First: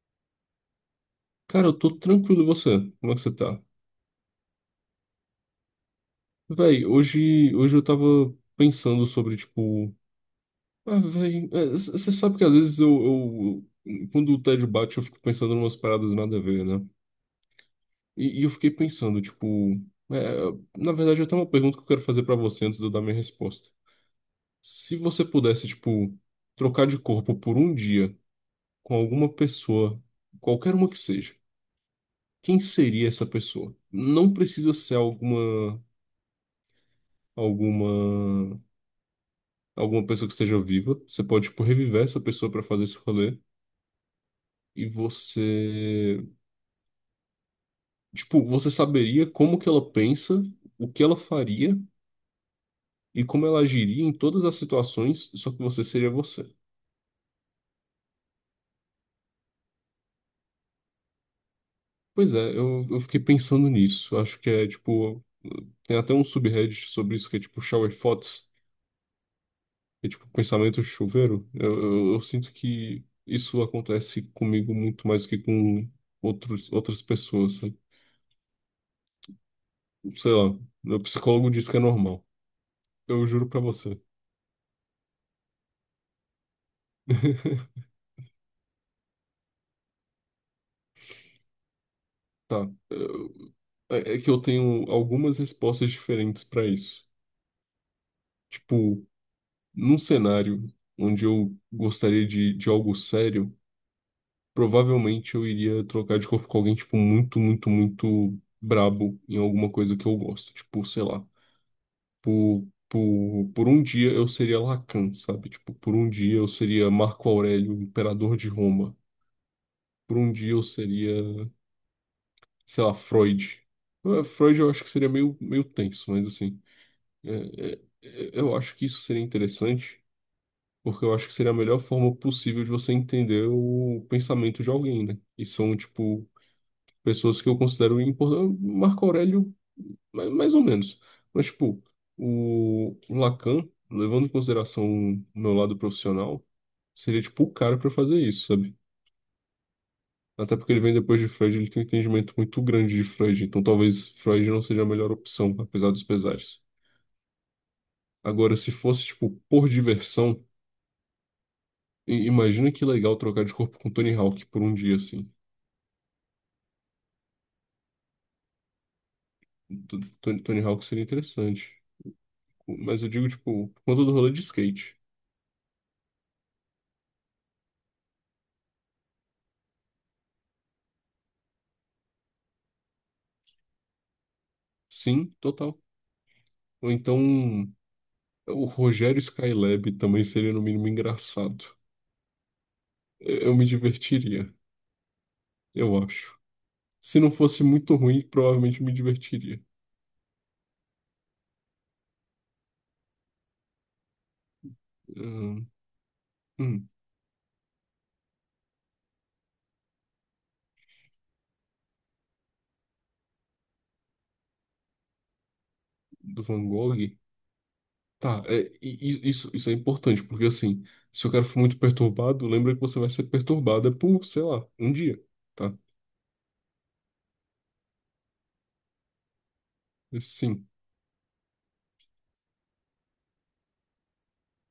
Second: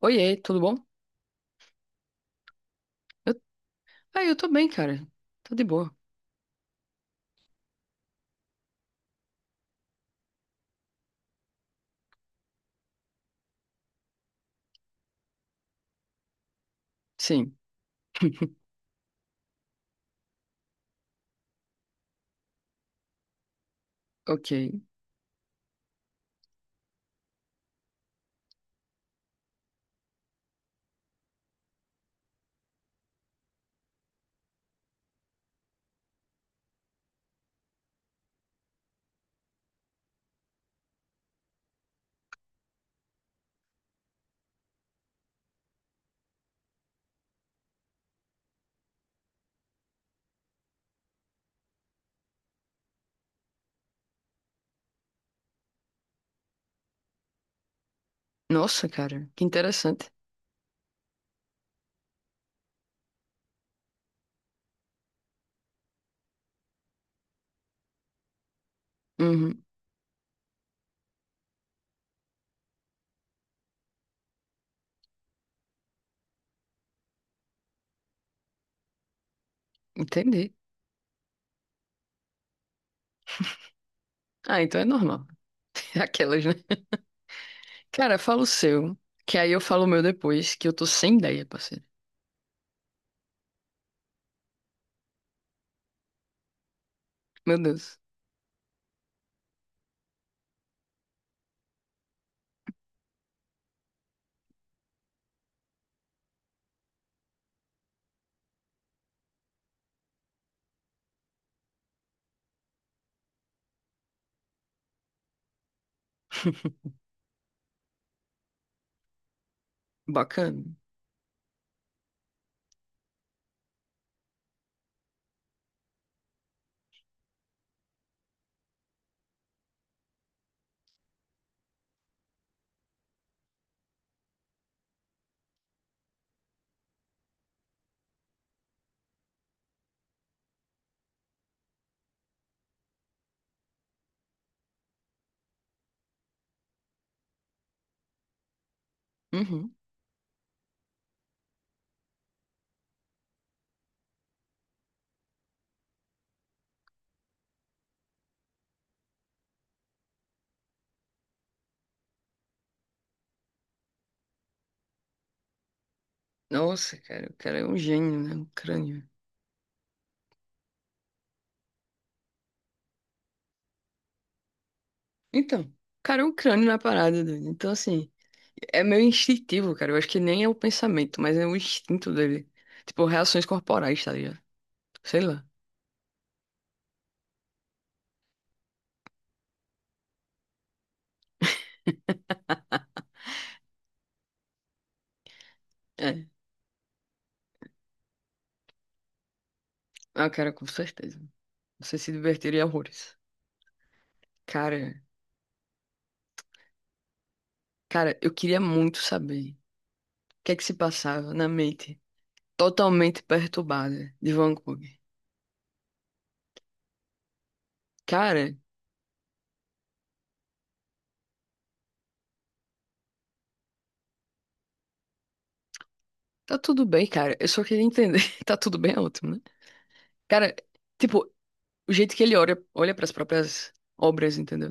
Oiê, tudo bom? Cara, eu tô tranquilo, e você? Como é que você Eu... tá? Ah, eu tô bem, cara. Tô de boa. Véi, hoje eu tava pensando sobre, tipo. Ah, véi, você sabe que às vezes quando o tédio bate, eu fico pensando em umas paradas nada a ver, né? Sim. E eu fiquei pensando, tipo. é, na verdade, eu tenho uma pergunta que eu quero fazer pra você antes de eu dar minha resposta. Ok. Se você pudesse, tipo, trocar de corpo por um dia com alguma pessoa, qualquer uma que seja, quem seria essa pessoa? Não precisa ser Alguma. alguma pessoa que esteja viva. Você pode, tipo, reviver essa pessoa pra fazer esse rolê. E você, tipo, você saberia como que ela pensa, o que ela faria e como ela agiria em todas as situações, só que você seria você. Nossa, cara, que interessante. Pois é, eu fiquei pensando nisso. Acho que é, tipo, tem até um subreddit sobre isso que é, tipo, shower thoughts, Uhum. que é, tipo, pensamento chuveiro. Eu sinto que isso acontece comigo muito mais que com outras pessoas, sabe? Sei Entendi. lá, meu psicólogo diz que é normal. Eu juro pra você. Ah, então é normal. Aquelas, né? Cara, fala o seu, que aí eu falo o meu depois, que eu tô sem ideia, parceiro. Tá. É que eu tenho algumas respostas diferentes pra isso. Meu Deus. Tipo, num cenário onde eu gostaria de algo sério, provavelmente eu iria trocar de corpo com alguém, tipo, muito, muito, muito brabo em alguma coisa que eu gosto. Tipo, sei lá. Por um dia eu seria Lacan, sabe? Tipo, por um dia eu seria Marco Aurélio, imperador de Roma. Por um dia Bacana. eu seria. Sei lá, Freud. Freud eu acho que seria meio, meio tenso, mas assim, eu acho que isso seria interessante, porque eu acho que seria a melhor forma possível de você entender o pensamento de alguém, né? E são, tipo, pessoas que eu considero importantes. Marco Aurélio, mais ou menos. Mas, tipo, o Lacan, levando em consideração o meu lado profissional, seria, tipo, o cara para fazer isso, sabe? Uhum. Até porque ele vem depois de Freud, ele tem um entendimento muito grande de Freud, então talvez Freud não seja a melhor opção, apesar dos pesares. Agora, se fosse, tipo, por diversão, imagina que legal trocar de corpo com Tony Hawk por um dia, assim. Nossa, cara, o cara é um gênio, né? Um crânio. Tony Hawk seria interessante. Mas eu digo, tipo, por conta do rolê de skate. Então, cara, é um crânio na parada, doido. Então, assim, é meio instintivo, cara. Eu acho que nem é o pensamento, mas é o instinto dele. Tipo, reações corporais, tá ligado? Sei Sim, lá. total. Ou então, o Rogério Skylab também seria, no mínimo, engraçado. Eu me divertiria, eu É. acho. Se não fosse muito ruim, provavelmente me divertiria. Ah, cara, com certeza. Você se divertiria horrores. Cara, Hum. Hum. cara, eu queria muito saber o que é que se passava na mente totalmente perturbada de Van Gogh. Do Van Gogh. Tá, Cara, é, isso é importante, porque assim, se o cara for muito perturbado, lembra que você vai ser perturbada por, sei lá, um dia, tá? tá tudo bem, cara. Eu só queria entender. Tá tudo bem, é ótimo, né? Cara, Sim. tipo, o jeito que ele olha, olha para as próprias obras, entendeu?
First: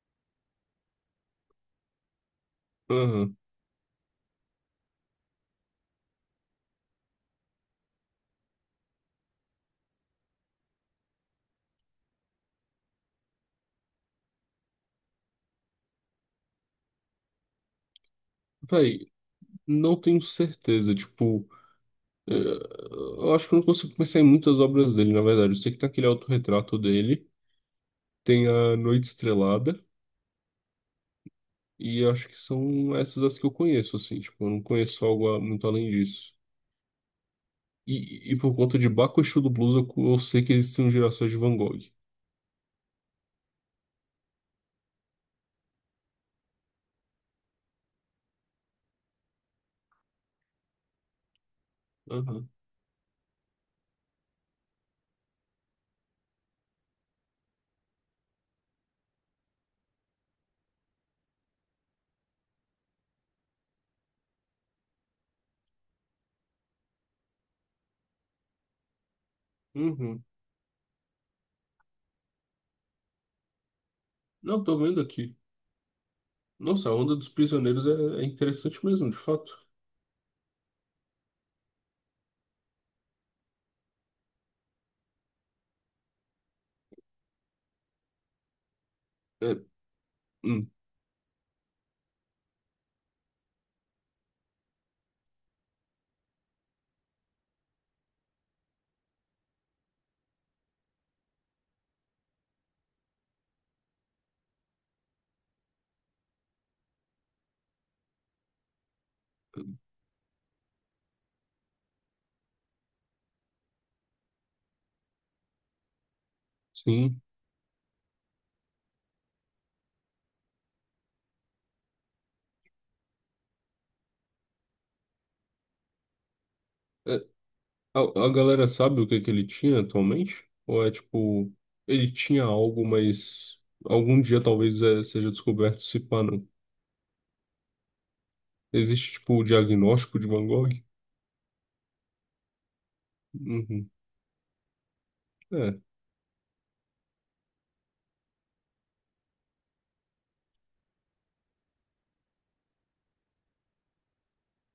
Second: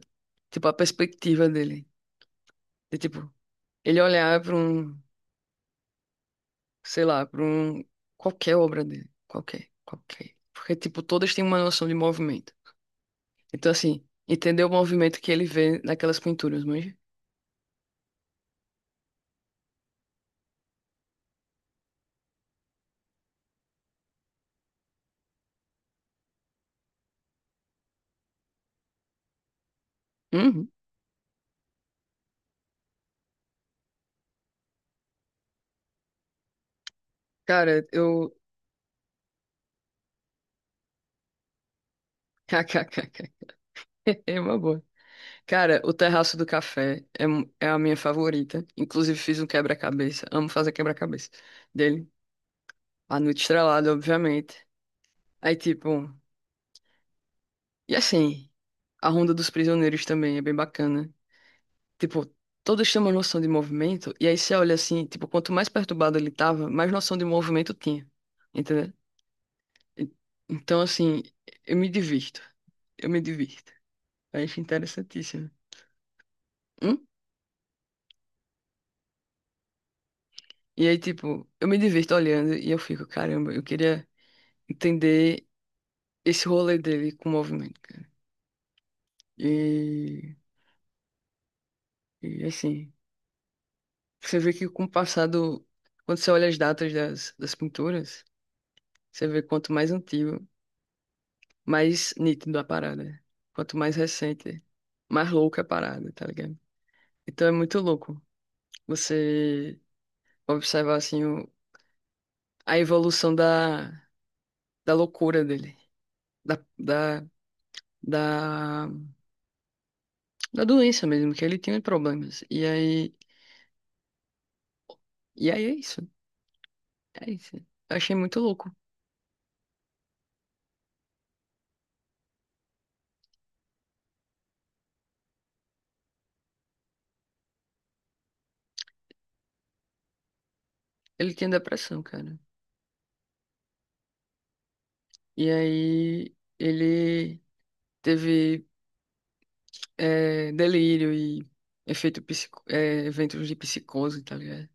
Tipo, a perspectiva dele. De, tipo, Aham. ele olhar pra um, sei lá, pra um, qualquer obra dele. Qualquer, qualquer. Porque, tipo, todas têm uma noção de movimento. Então, assim, entender o movimento que ele vê naquelas pinturas, manja? Véi, não tenho certeza, tipo, eu acho que eu não consigo pensar em muitas obras dele, na verdade. Eu sei que tem aquele autorretrato dele, tem a Noite Estrelada, Uhum. e acho que são essas as que eu conheço, assim, tipo, eu não conheço algo muito além disso. Cara, E, eu. e por conta de Baco Exu do Blues, eu sei que existem gerações de Van Gogh. KKKK. É uma boa. Cara, o Terraço do Café é, é a minha favorita. Inclusive, fiz um quebra-cabeça. Amo fazer quebra-cabeça dele. A Noite Estrelada, obviamente. Aí, tipo. E assim, a Ronda dos Prisioneiros também é bem bacana. Tipo, todos têm uma noção de movimento. E aí, você olha assim, tipo, quanto mais perturbado ele tava, mais noção de movimento tinha. E- Uhum. Então, assim, eu me divirto. eu me divirto. Eu acho Não, tô vendo aqui. interessantíssimo. Nossa, a Hum? onda dos prisioneiros é interessante mesmo, de fato. E aí, tipo, eu me divirto olhando e eu fico, caramba, eu queria entender esse rolê dele com o movimento, cara. É, E, hum, e assim, você vê que com o passado, quando você olha as datas das pinturas, você vê quanto mais antigo, mais nítido a parada. Quanto mais recente, mais louca a parada, tá ligado? Então é muito louco você observar, assim, a evolução da loucura dele, da, sim. da, da, da doença mesmo, que ele tinha problemas. E aí é isso, É, é isso. Eu achei a, a muito galera louco. sabe o que que ele tinha atualmente? Ou é tipo, ele tinha algo, mas algum dia talvez seja descoberto se pá, não. Existe tipo o diagnóstico de Van Gogh? Ele tinha depressão, cara. Uhum. E É, aí ele teve delírio e efeito psico, eventos de psicose, tá ligado?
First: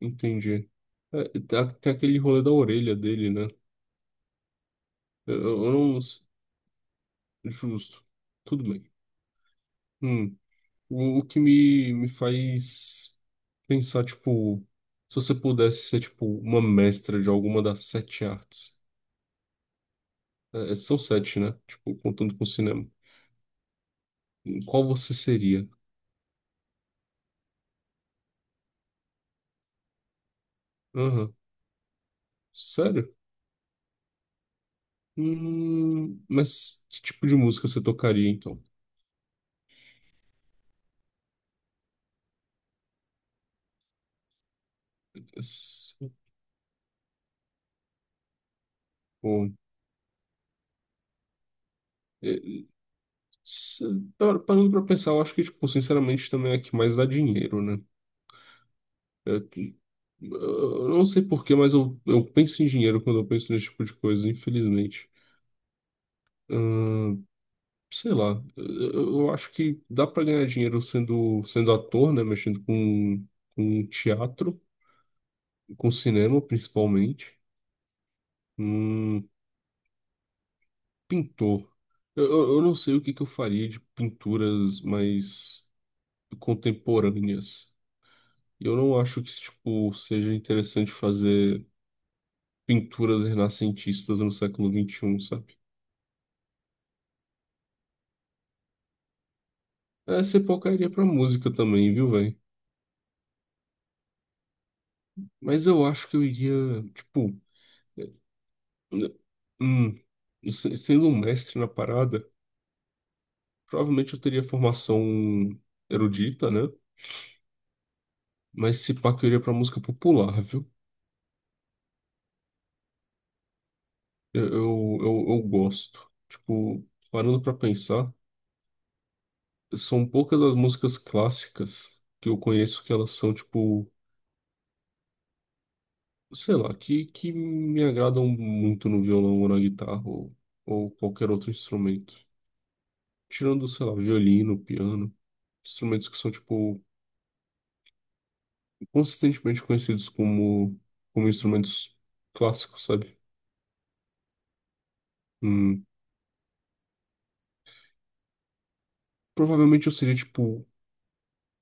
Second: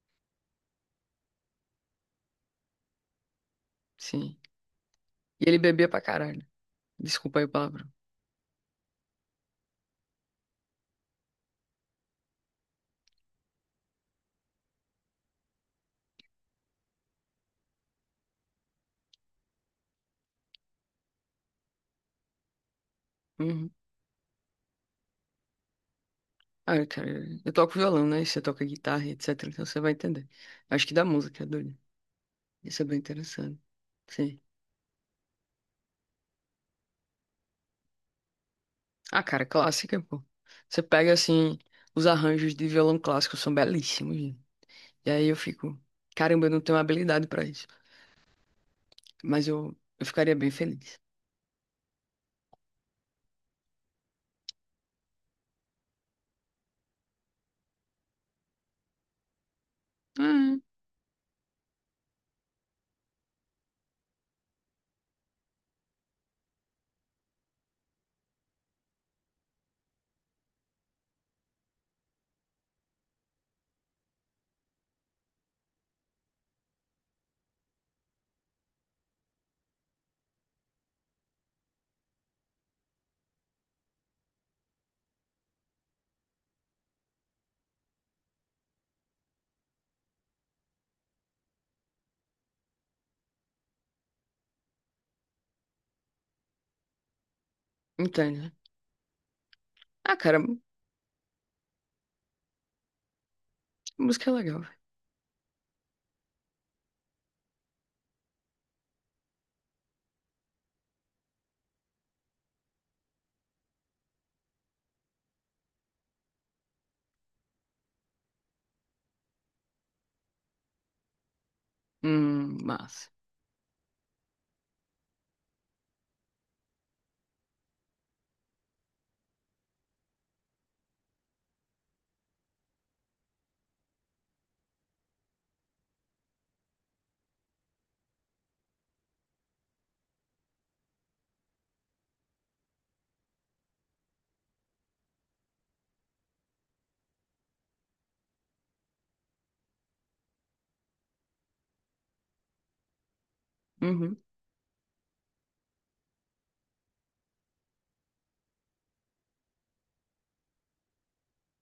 entendi. É, tem aquele rolê da orelha dele, né? Sim. É, Eu, E ele eu bebia não. pra caralho. Desculpa aí o palavrão. Justo. Tudo bem. Hum. O que me faz. Pensar, tipo, se você pudesse ser, tipo, uma mestra de alguma das sete artes. É, são sete, né? Tipo, contando com o cinema. Uhum. Qual você seria? Ah, cara, eu toco violão, né? Você toca guitarra, etc. Então você vai entender. Acho que da Aham. música, é doido. Isso é bem Sério? interessante. Sim. Mas que tipo de música você tocaria, então? Ah, cara, clássica, pô. Você pega, assim, os arranjos de violão clássico são belíssimos, né? E aí eu fico, Esse- caramba, eu não tenho habilidade pra isso. Mas Pô, eu ficaria bem feliz. é, se- parando pra pensar, eu acho que, tipo, sinceramente, também é a que mais dá dinheiro, né? É que- Ah, eu não sei porquê, mas eu penso em dinheiro quando eu penso nesse tipo de coisa, infelizmente. Sei lá, eu acho que dá pra ganhar dinheiro sendo ator, né? Mexendo com teatro, com cinema principalmente. Hum, pintor. Eu não sei o que que eu faria de pinturas mais contemporâneas. Eu não acho que, tipo, seja interessante fazer pinturas renascentistas no século 21, sabe? entende? Né? Ah, Essa cara, pouca iria pra música também, viu, velho? música é legal, velho. Mas eu acho que eu iria, tipo. Né? Hum, sendo um mestre na parada, provavelmente eu teria formação erudita, né? Mas se pá, que eu iria pra música popular, viu? Massa. Eu gosto. Tipo, parando pra pensar, são poucas as músicas clássicas que eu conheço que elas são, tipo, sei lá, que me agradam muito no violão ou na guitarra ou qualquer outro instrumento. Tirando, sei lá, violino, piano, instrumentos que são, tipo. Consistentemente conhecidos como, como instrumentos clássicos, sabe? Uhum. Hum, provavelmente eu seria, tipo,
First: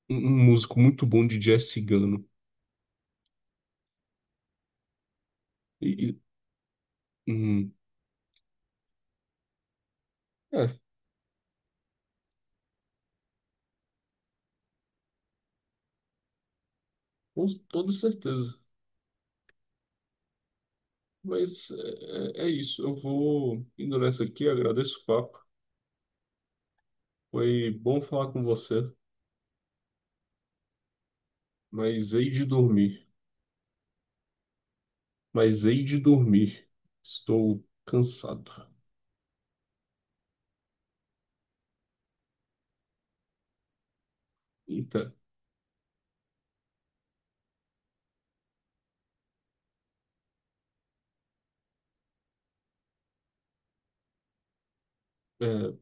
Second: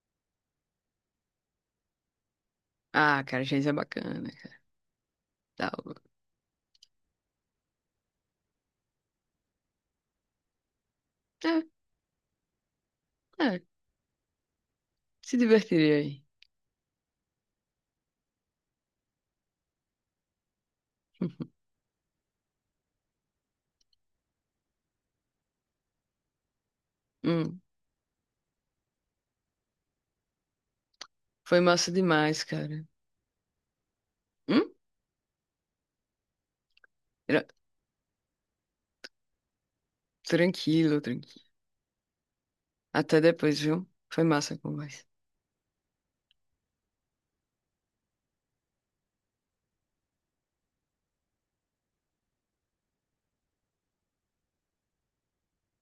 um músico muito bom de jazz cigano. Ah, cara, Geis é bacana, cara. Tá, E, e- hum, é, é, é, se divertiria aí. com toda certeza. Mas é isso. Eu vou indo nessa aqui, agradeço o papo. Hum, Foi bom falar com você, foi massa mas hei demais, de cara. dormir. Hum? Mas hei de dormir. Era- Estou cansado. Tranquilo, tranquilo. Até depois, viu? Foi massa a conversa. Eita. É,